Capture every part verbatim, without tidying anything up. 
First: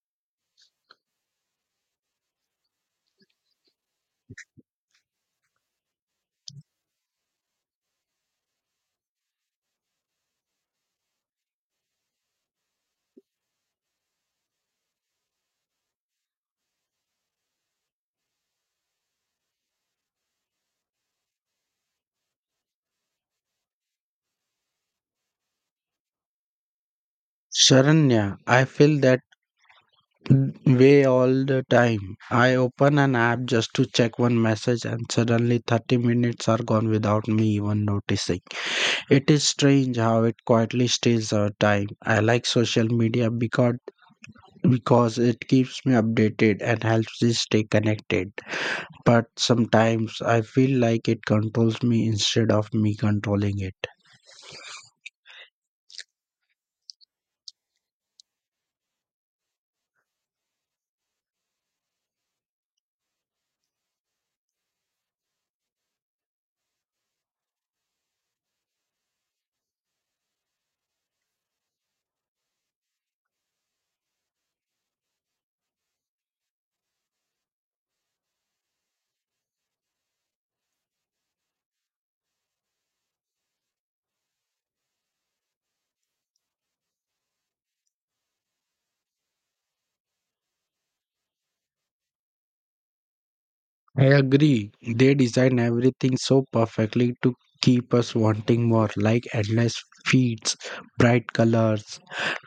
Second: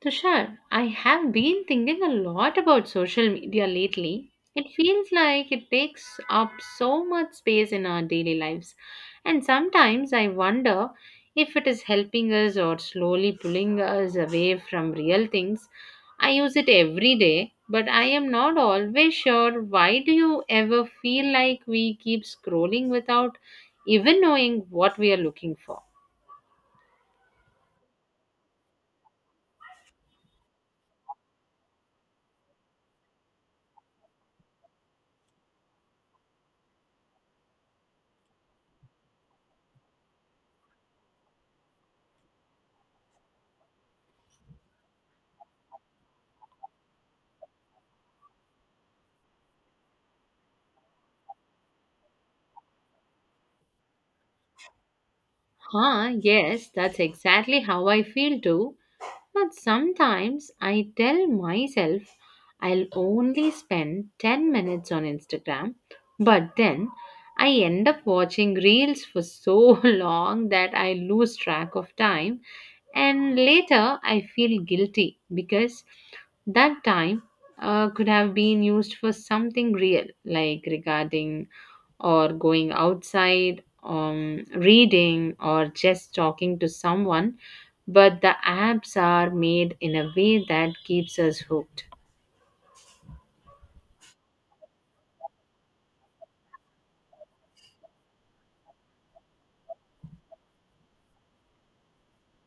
Tushar, I have been thinking a lot about social media lately. It feels like it takes up so much space in our daily lives. And sometimes I wonder if it is helping us or slowly pulling us away from real things. I use it every day, but I am not always sure. Why do you ever feel like we keep scrolling without even knowing what we are looking for? Sharanya, I feel that way all the time. I open an app just to check one message, and suddenly thirty minutes are gone without me even noticing. It is strange how it quietly steals our time. I like social media because, because it keeps me updated and helps me stay connected. But sometimes I feel like it controls me instead of me controlling it. Huh, yes, that's exactly how I feel too. But sometimes I tell myself I'll only spend ten minutes on Instagram, but then I end up watching reels for so long that I lose track of time, and later I feel guilty because that time uh, could have been used for something real, like regarding or going outside, um, reading, or just talking to someone. But the apps are made in a way that keeps us hooked. I agree. They design everything so perfectly to keep us wanting more, like endless feeds, bright colors,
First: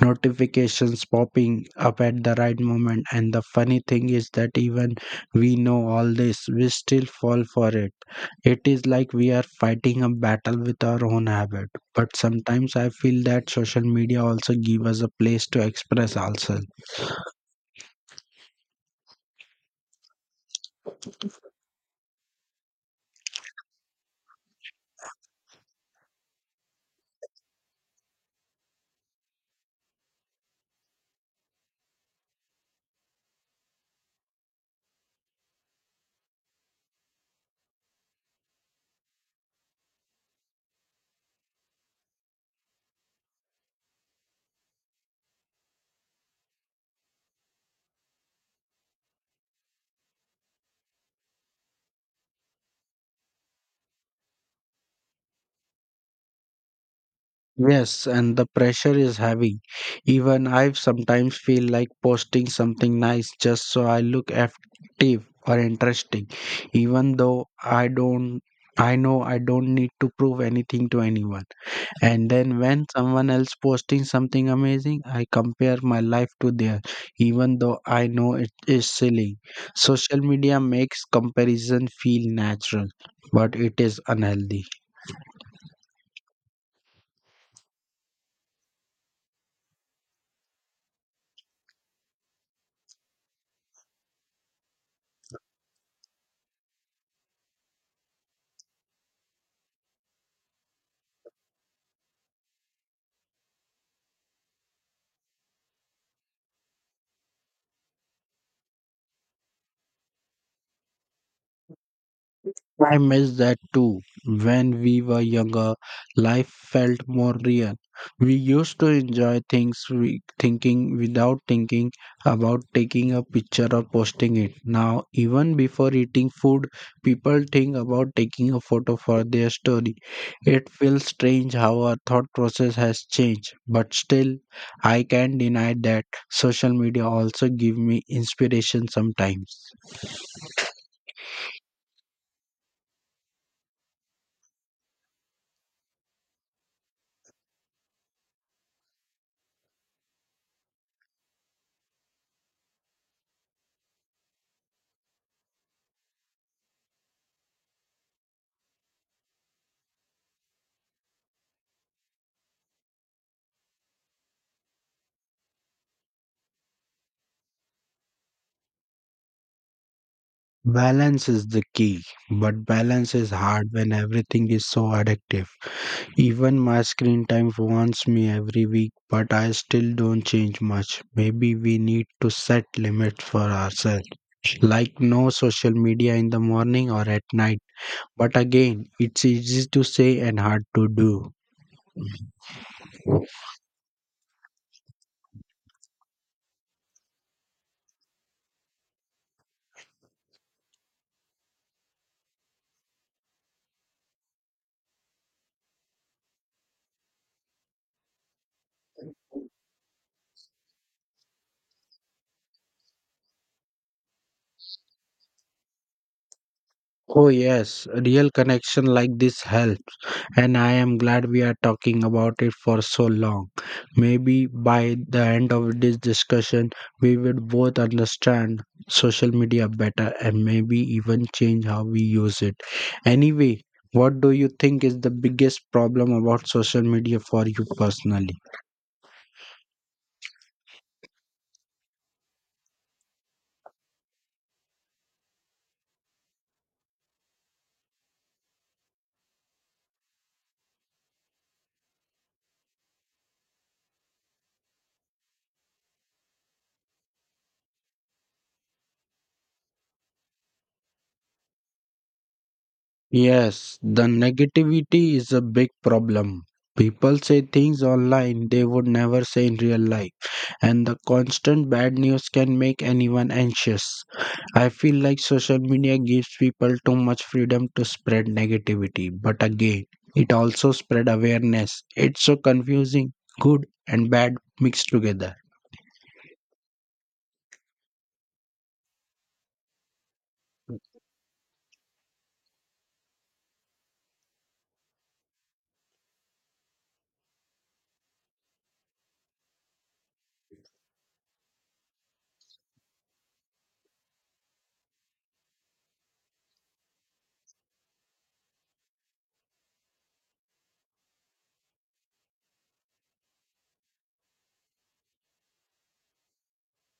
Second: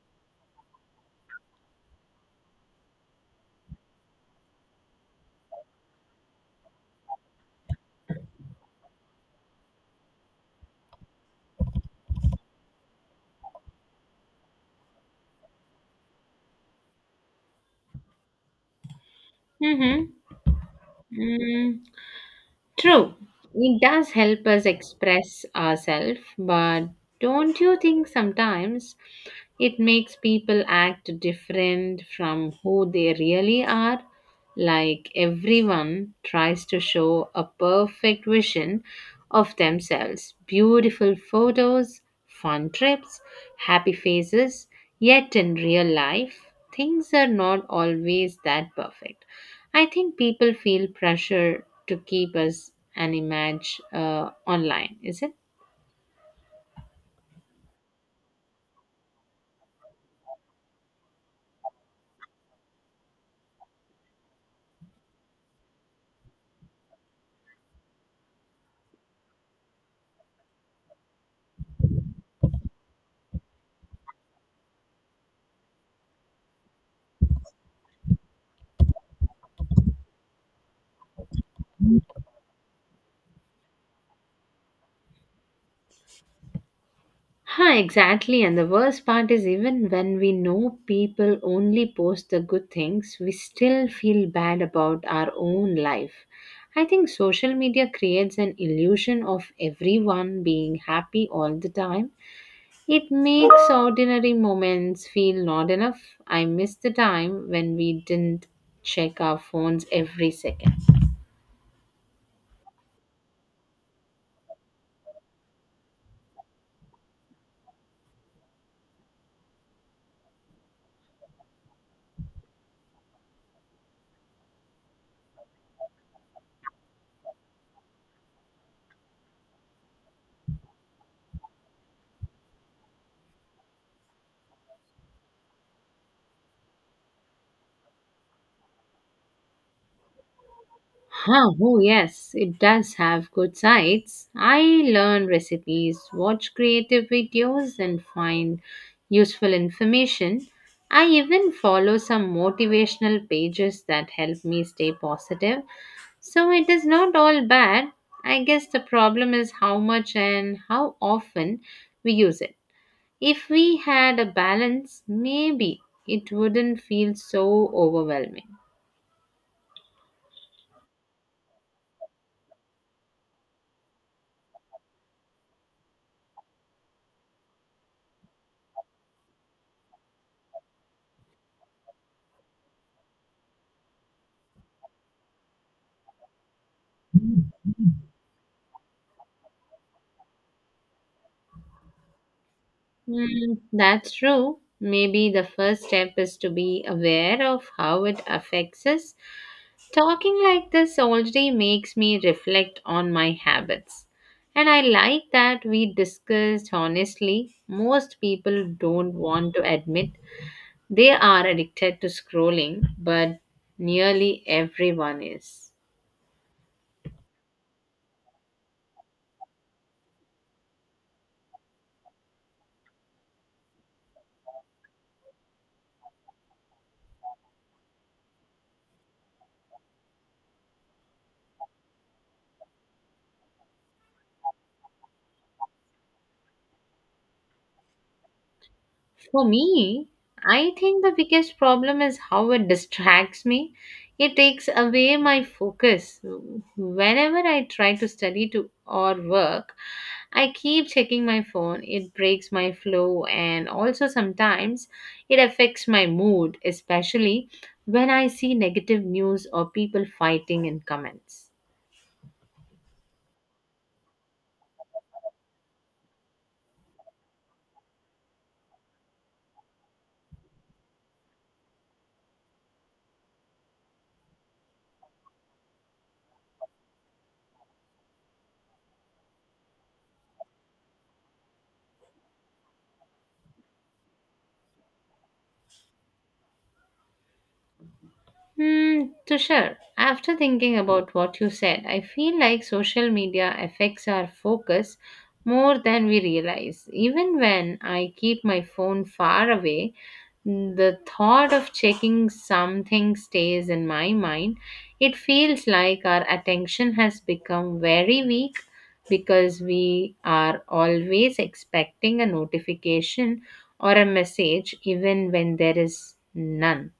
notifications popping up at the right moment. And the funny thing is that even we know all this, we still fall for it. It is like we are fighting a battle with our own habit. But sometimes I feel that social media also give us a place to express ourselves. Mm-hmm. True, it does help us express ourselves, but don't you think sometimes it makes people act different from who they really are? Like everyone tries to show a perfect vision of themselves beautiful photos, fun trips, happy faces, yet in real life, things are not always that perfect. I think people feel pressure to keep us an image uh, online, is it? Yes, and the pressure is heavy. Even I sometimes feel like posting something nice just so I look active or interesting, even though I don't. I know I don't need to prove anything to anyone. And then when someone else posting something amazing, I compare my life to theirs, even though I know it is silly. Social media makes comparison feel natural, but it is unhealthy. Huh, exactly. And the worst part is, even when we know people only post the good things, we still feel bad about our own life. I think social media creates an illusion of everyone being happy all the time. It makes ordinary moments feel not enough. I miss the time when we didn't check our phones every second. I miss that too. When we were younger, life felt more real. We used to enjoy things we thinking without thinking about taking a picture or posting it. Now, even before eating food, people think about taking a photo for their story. It feels strange how our thought process has changed, but still, I can't deny that social media also give me inspiration sometimes. Huh, oh, yes, it does have good sides. I learn recipes, watch creative videos, and find useful information. I even follow some motivational pages that help me stay positive. So it is not all bad. I guess the problem is how much and how often we use it. If we had a balance, maybe it wouldn't feel so overwhelming. Balance is the key, but balance is hard when everything is so addictive. Even my screen time warns me every week, but I still don't change much. Maybe we need to set limits for ourselves, like no social media in the morning or at night. But again, it's easy to say and hard to do. Mm, that's true. Maybe the first step is to be aware of how it affects us. Talking like this already makes me reflect on my habits. And I like that we discussed honestly. Most people don't want to admit they are addicted to scrolling, but nearly everyone is. Oh, yes, real connection like this help, and I am glad we are talking about it for so long. Maybe by the end of this discussion, we will both understand social media better and maybe even change how we use it. Anyway, what do you think is the biggest problem about social media for you personally? For me, I think the biggest problem is how it distracts me. It takes away my focus. Whenever I try to study to or work, I keep checking my phone. It breaks my flow and also sometimes it affects my mood, especially when I see negative news or people fighting in comments. Yes, the negativity is a big problem. People say things online they would never say in real life, and the constant bad news can make anyone anxious. I feel like social media gives people too much freedom to spread negativity, but again, it also spread awareness. It's so confusing, good and bad mixed together. Hmm, Tushar, after thinking about what you said, I feel like social media affects our focus more than we realize. Even when I keep my phone far away, the thought of checking something stays in my mind. It feels like our attention has become very weak because we are always expecting a notification or a message, even when there is none.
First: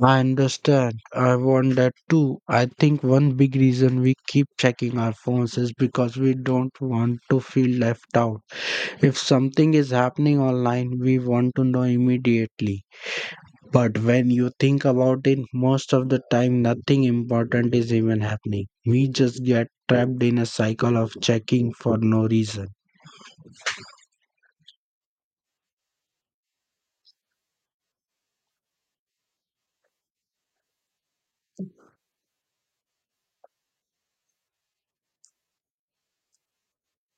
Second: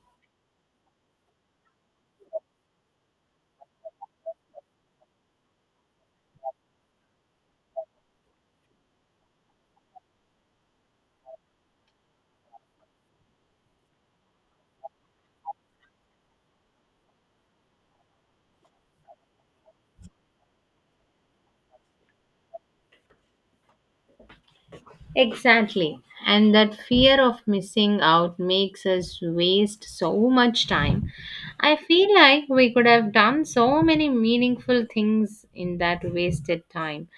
I understand. I want that too. I think one big reason we keep checking our phones is because we don't want to feel left out. If something is happening online, we want to know immediately. But when you think about it, most of the time nothing important is even happening. We just get trapped in a cycle of checking for no reason. Exactly. And that fear of missing out makes us waste so much time. I feel like we could have done so many meaningful things in that wasted time.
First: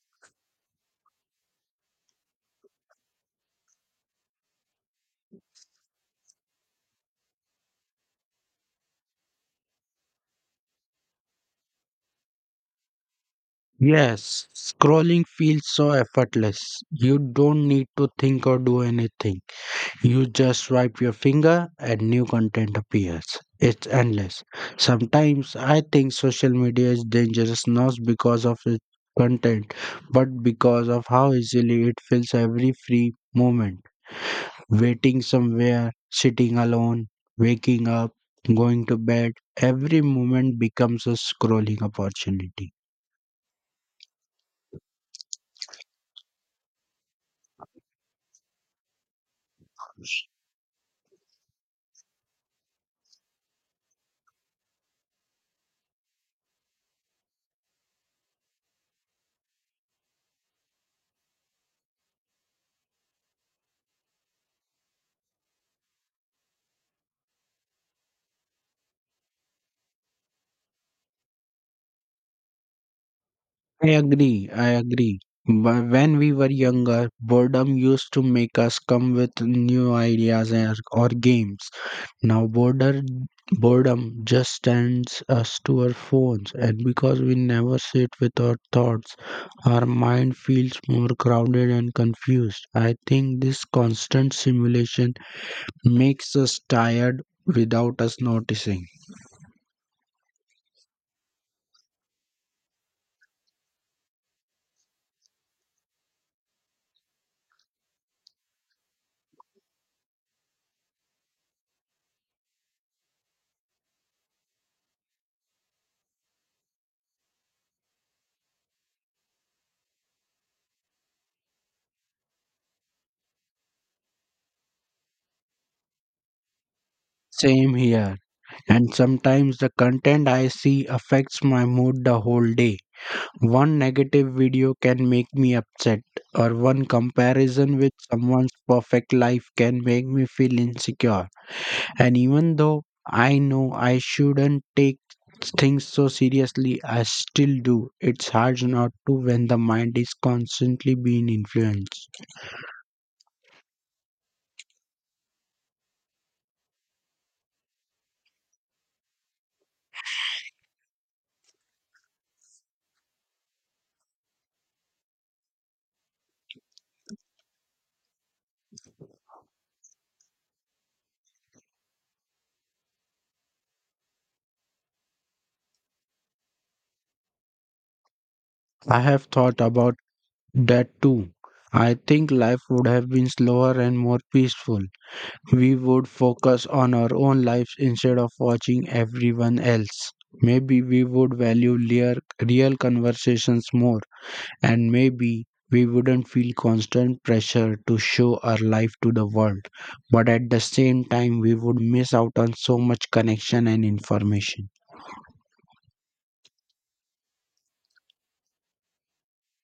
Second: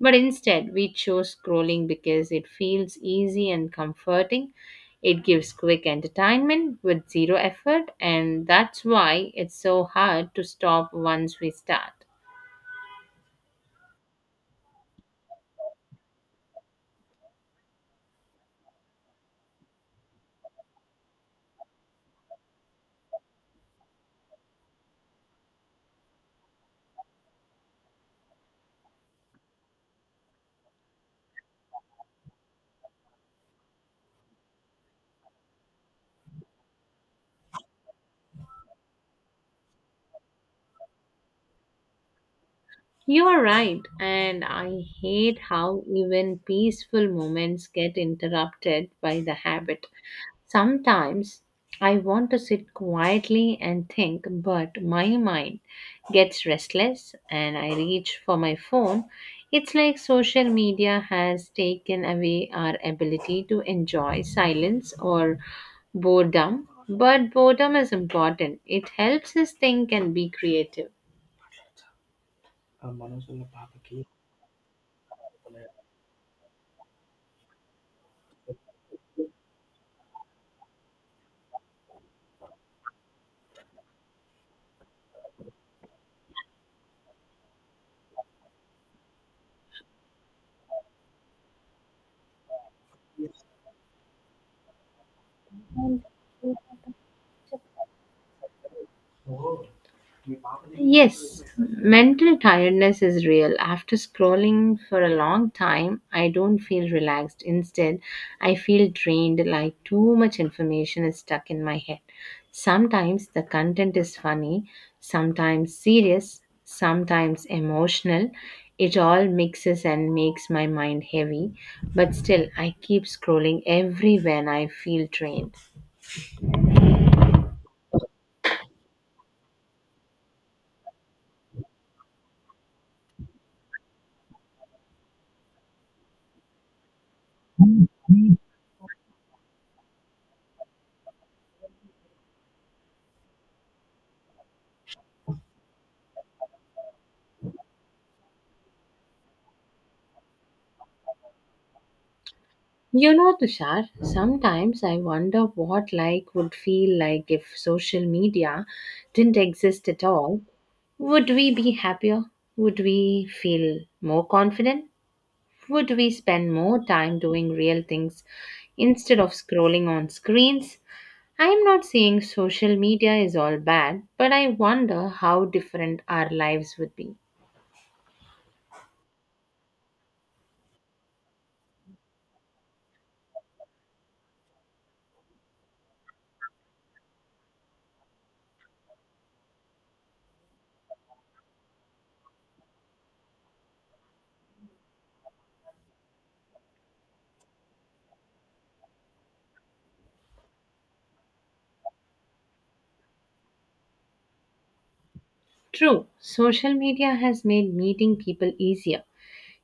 But instead, we chose scrolling because it feels easy and comforting. It gives quick entertainment with zero effort, and that's why it's so hard to stop once we start. Yes, scrolling feels so effortless. You don't need to think or do anything. You just swipe your finger and new content appears. It's endless. Sometimes I think social media is dangerous not because of its content, but because of how easily it fills every free moment. Waiting somewhere, sitting alone, waking up, going to bed, every moment becomes a scrolling opportunity. You are right, and I hate how even peaceful moments get interrupted by the habit. Sometimes I want to sit quietly and think, but my mind gets restless and I reach for my phone. It's like social media has taken away our ability to enjoy silence or boredom, but boredom is important. It helps us think and be creative. I agree. I agree. Wh- When we were younger, boredom used to make us come with new ideas and- or games. Now, border, boredom just sends us to our phones, and because we never sit with our thoughts, our mind feels more crowded and confused. I think this constant simulation makes us tired without us noticing. Yes, mental tiredness is real. After scrolling for a long time, I don't feel relaxed. Instead, I feel drained like too much information is stuck in my head. Sometimes the content is funny, sometimes serious, sometimes emotional. It all mixes and makes my mind heavy, but still, I keep scrolling everywhere and I feel drained. Same here. And sometimes the content I see affects my mood the whole day. One negative video can make me upset, or one comparison with someone's perfect life can make me feel insecure. And even though I know I shouldn't take things so seriously, I still do. It's hard not to when the mind is constantly being influenced. You know, Tushar, sometimes I wonder what like would feel like if social media didn't exist at all. Would we be happier? Would we feel more confident? Would we spend more time doing real things instead of scrolling on screens? I am not saying social media is all bad, but I wonder how different our lives would be. I have thought about that too. I think life would have been slower and more peaceful we would focus on our own lives instead of watching everyone else. Maybe we would value real, real conversations more, and maybe we wouldn't feel constant pressure to show our life to the world. But at the same time, we would miss out on so much connection and information. True, social media has made meeting people easier.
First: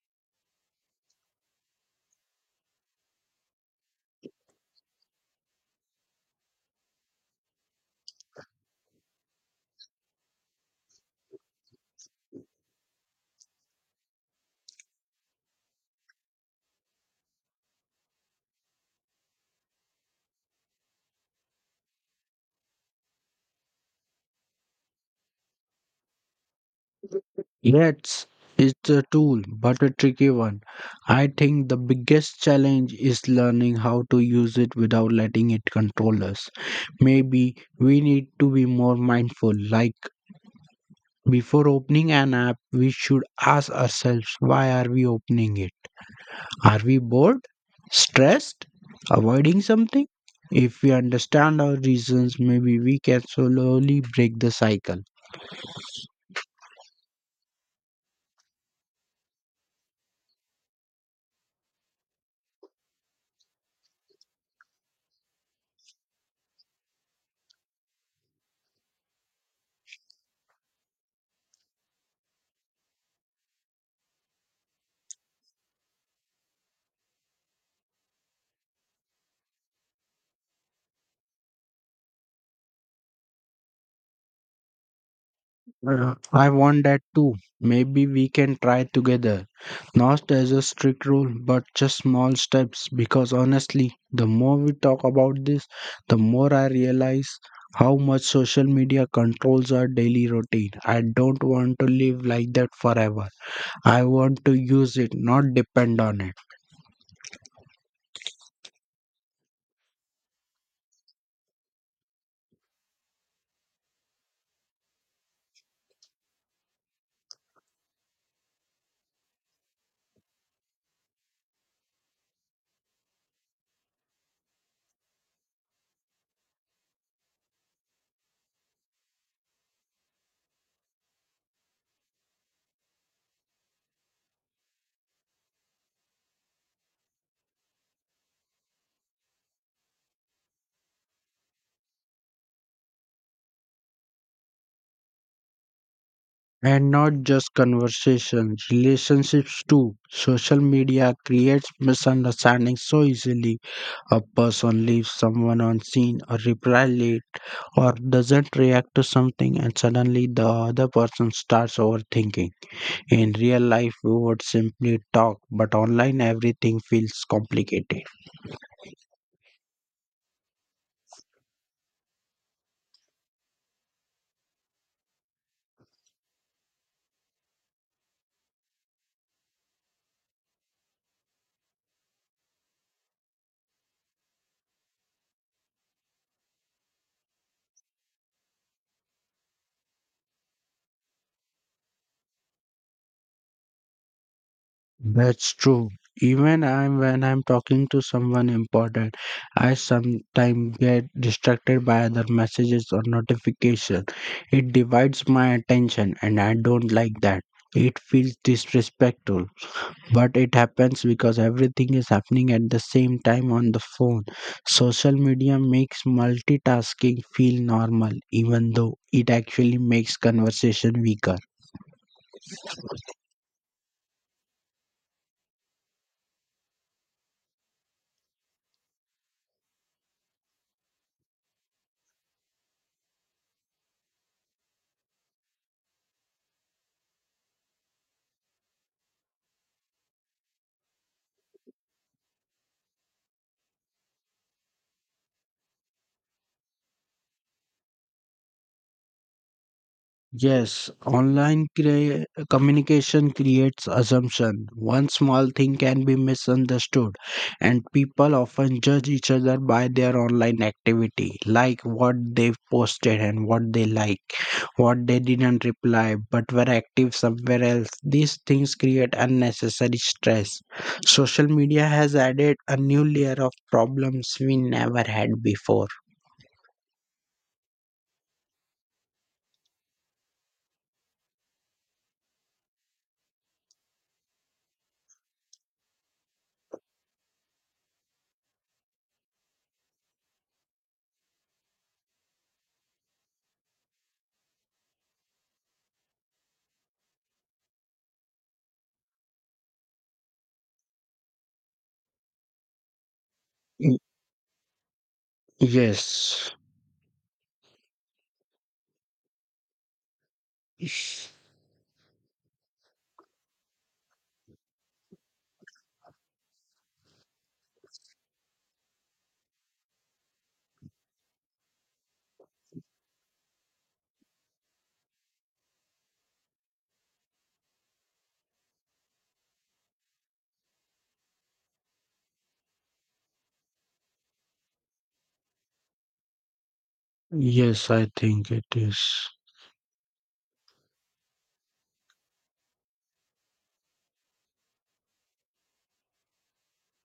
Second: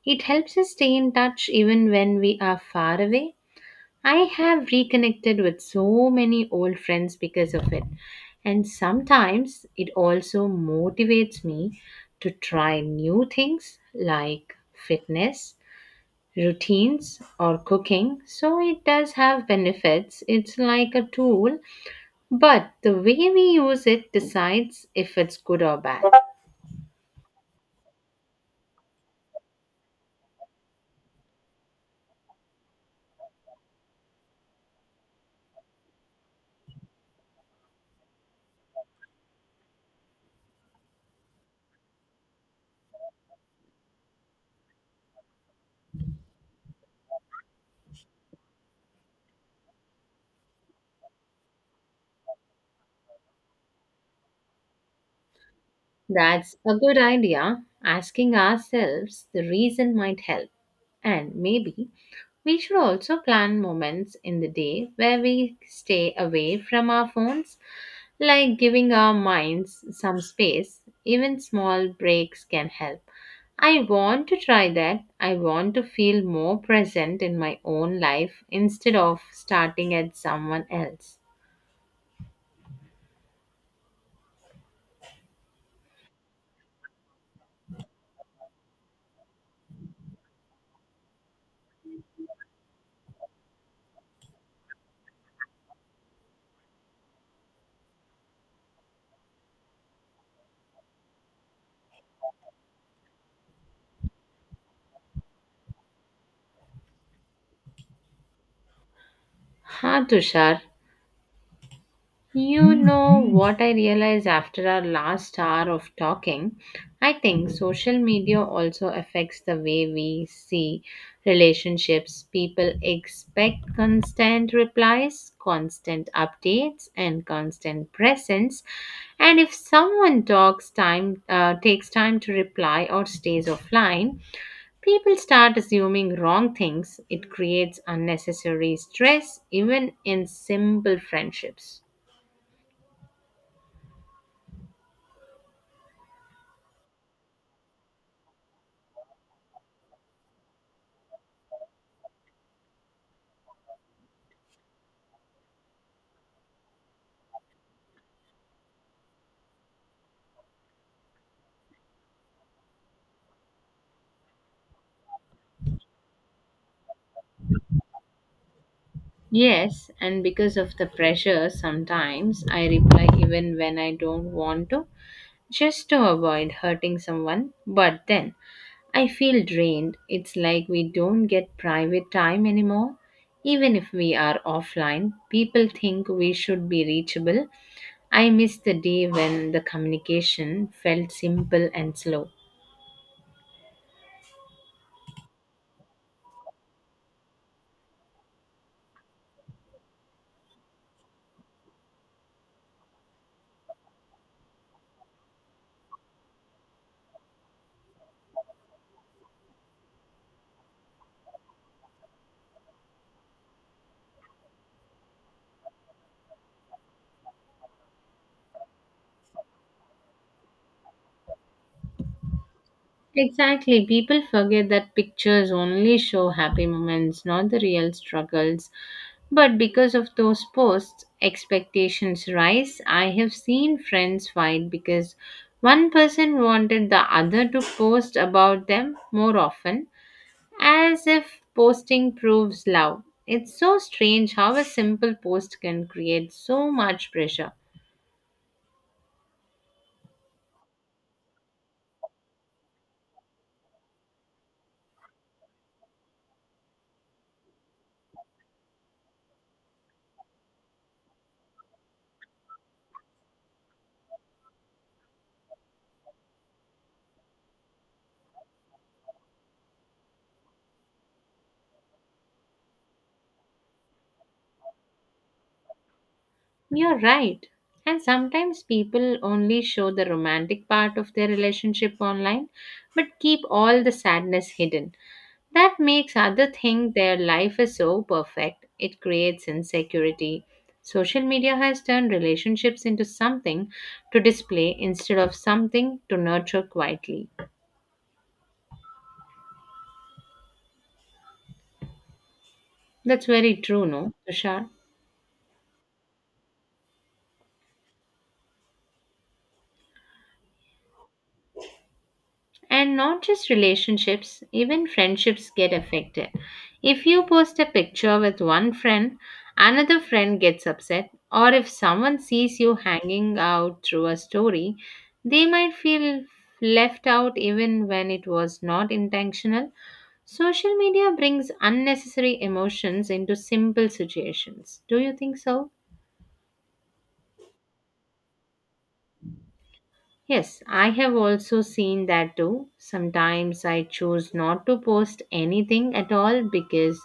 It helps us stay in touch even when we are far away. I have reconnected with so many old friends because of it. And sometimes it also motivates me to try new things like fitness, routines, or cooking. So it does have benefits. It's like a tool, but the way we use it decides if it's good or bad. Yes, it's a tool, but a tricky one. I think the biggest challenge is learning how to use it without letting it control us. Maybe we need to be more mindful. Like before opening an app, we should ask ourselves why are we opening it? Are we bored? Stressed? Avoiding something? If we understand our reasons, maybe we can slowly break the cycle. That's a good idea. Asking ourselves the reason might help. And maybe we should also plan moments in the day where we stay away from our phones, like giving our minds some space. Even small breaks can help. I want to try that. I want to feel more present in my own life instead of starting at someone else. Uh, I want that too. Maybe we can try together. Not as a strict rule, but just small steps. Because honestly, the more we talk about this, the more I realize how much social media controls our daily routine. I don't want to live like that forever. I want to use it, not depend on it. Ha, Tushar, you know what I realized after our last hour of talking? I think social media also affects the way we see relationships. People expect constant replies, constant updates, and constant presence. And if someone talks time, uh, takes time to reply or stays offline, people start assuming wrong things. It creates unnecessary stress, even in simple friendships. And not just conversations, relationships too. Social media creates misunderstandings so easily. A person leaves someone unseen or replies late or doesn't react to something and suddenly the other person starts overthinking. In real life, we would simply talk, but online everything feels complicated. Yes, and because of the pressure, sometimes I reply even when I don't want to, just to avoid hurting someone. But then I feel drained. It's like we don't get private time anymore. Even if we are offline, people think we should be reachable. I miss the day when the communication felt simple and slow. That's true. Even I'm, when I'm talking to someone important, I sometimes get distracted by other messages or notifications. It divides my attention and I don't like that. It feels disrespectful, but it happens because everything is happening at the same time on the phone. Social media makes multitasking feel normal, even though it actually makes conversation weaker. Exactly. People forget that pictures only show happy moments, not the real struggles. But because of those posts, expectations rise. I have seen friends fight because one person wanted the other to post about them more often, as if posting proves love. It's so strange how a simple post can create so much pressure. Yes, online crea- communication creates assumption. One small thing can be misunderstood, and people often judge each other by their online activity, like what they've posted and what they like, what they didn't reply but were active somewhere else. These things create unnecessary stress. Social media has added a new layer of problems we never had before. You're right. And sometimes people only show the romantic part of their relationship online but keep all the sadness hidden. That makes other think their life is so perfect. It creates insecurity. Social media has turned relationships into something to display instead of something to nurture quietly. That's very true, Y- no, Tushar? Yes. And not just relationships, even friendships get affected. If you post a picture with one friend, another friend gets upset, or if someone sees you hanging out through a story, they might feel left out even when it was not intentional. Social media brings unnecessary emotions into simple situations. Do you think so? Yes, I think it is. Yes, I have also seen that too. Sometimes I choose not to post anything at all because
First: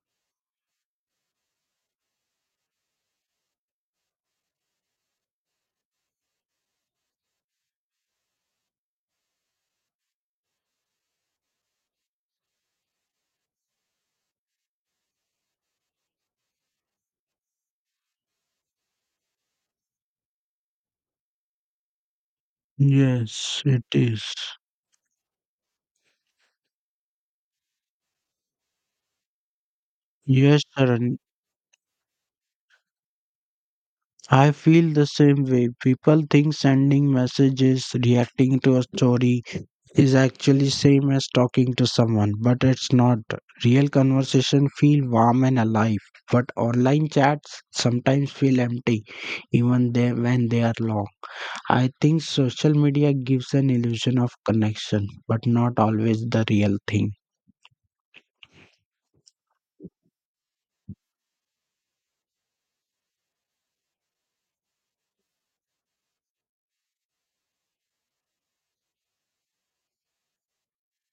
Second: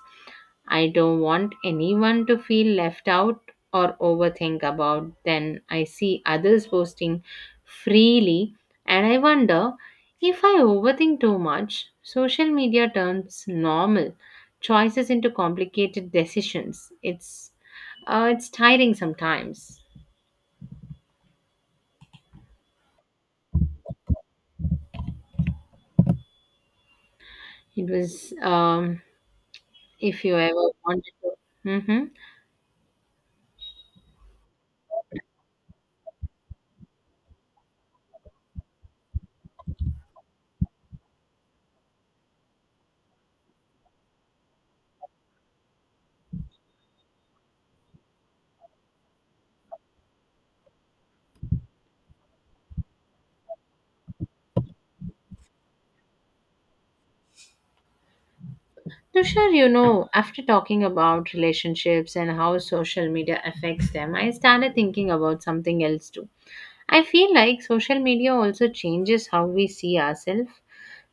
I don't want anyone to feel left out or overthink about. Then I see others posting freely and I wonder if I overthink too much. Social media turns normal choices into complicated decisions. It's uh, it's tiring sometimes. Yes, it is. It was um, if you Yes, ever wanted Sharan. to. Mm-hmm. I feel the same way. People think sending messages, reacting to a story is actually same as talking to someone, but it's not. Real conversation feel warm and alive, but online chats sometimes feel empty, even they, when they are long. I think social media gives an illusion of connection, but not always the real thing. Tushar, you know, after talking about relationships and how social media affects them, I started thinking about something else too. I feel like social media also changes how we see ourselves.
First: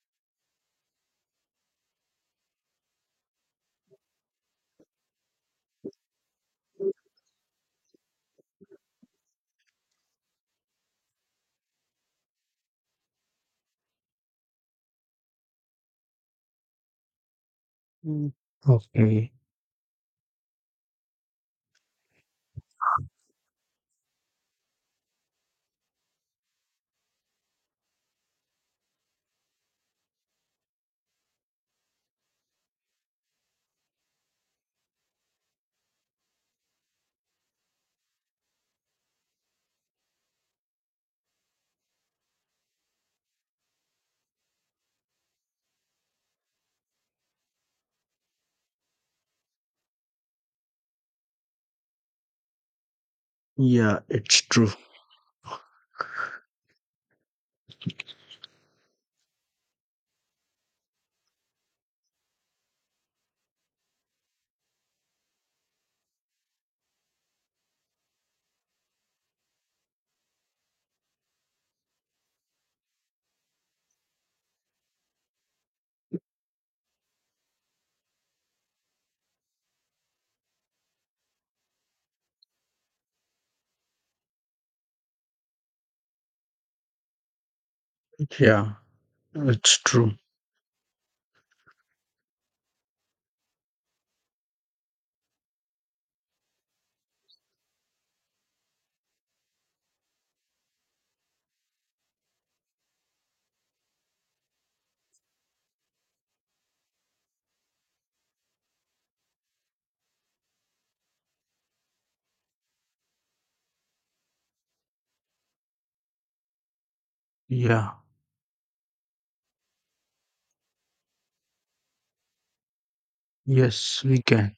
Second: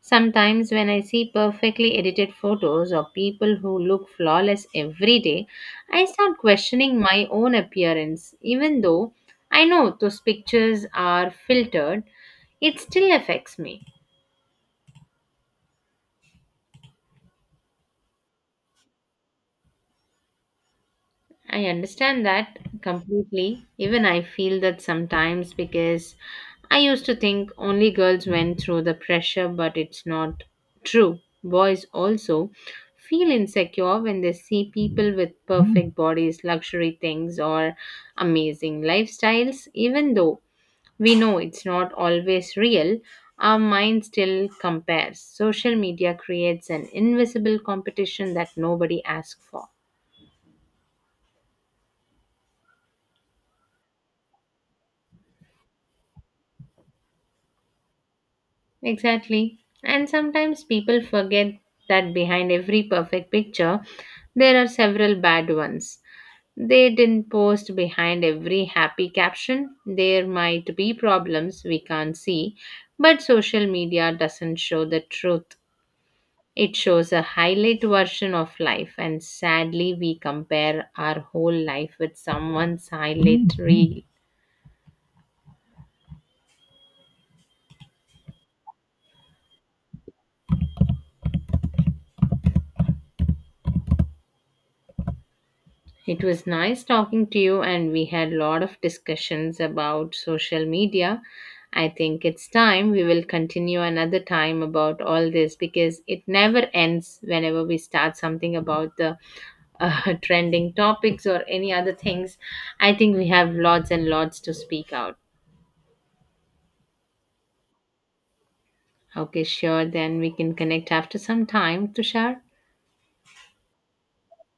Sometimes, when I see perfectly edited photos of people who look flawless every day, I start questioning my own appearance. Even though I know those pictures are filtered, it still affects me. Mm. Okay. I understand that completely. Even I feel that sometimes because I used to think only girls went through the pressure, but it's not true. Boys also feel insecure when they see people with perfect bodies, luxury things, or amazing lifestyles. Even though we know it's not always real, our mind still compares. Social media creates an invisible competition that nobody asks for. Yeah, it's true. Exactly. And sometimes people forget that behind every perfect picture, there are several bad ones. They didn't post behind every happy caption. There might be problems we can't see, but social media doesn't show the truth. It shows a highlight version of life, and sadly, we compare our whole life with someone's highlight reel. Yeah, it's true. It was nice talking to you, and we had a lot of discussions about social media. I think it's time we will continue another time about all this because it never ends whenever we start something about the uh, trending topics or any other things. I think we have lots and lots to speak out. Yeah. Okay, sure. Then we can connect after some time, Tushar. Yes, we can.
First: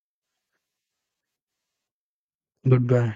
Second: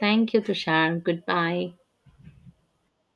Thank you, Tushar. Goodbye. Goodbye.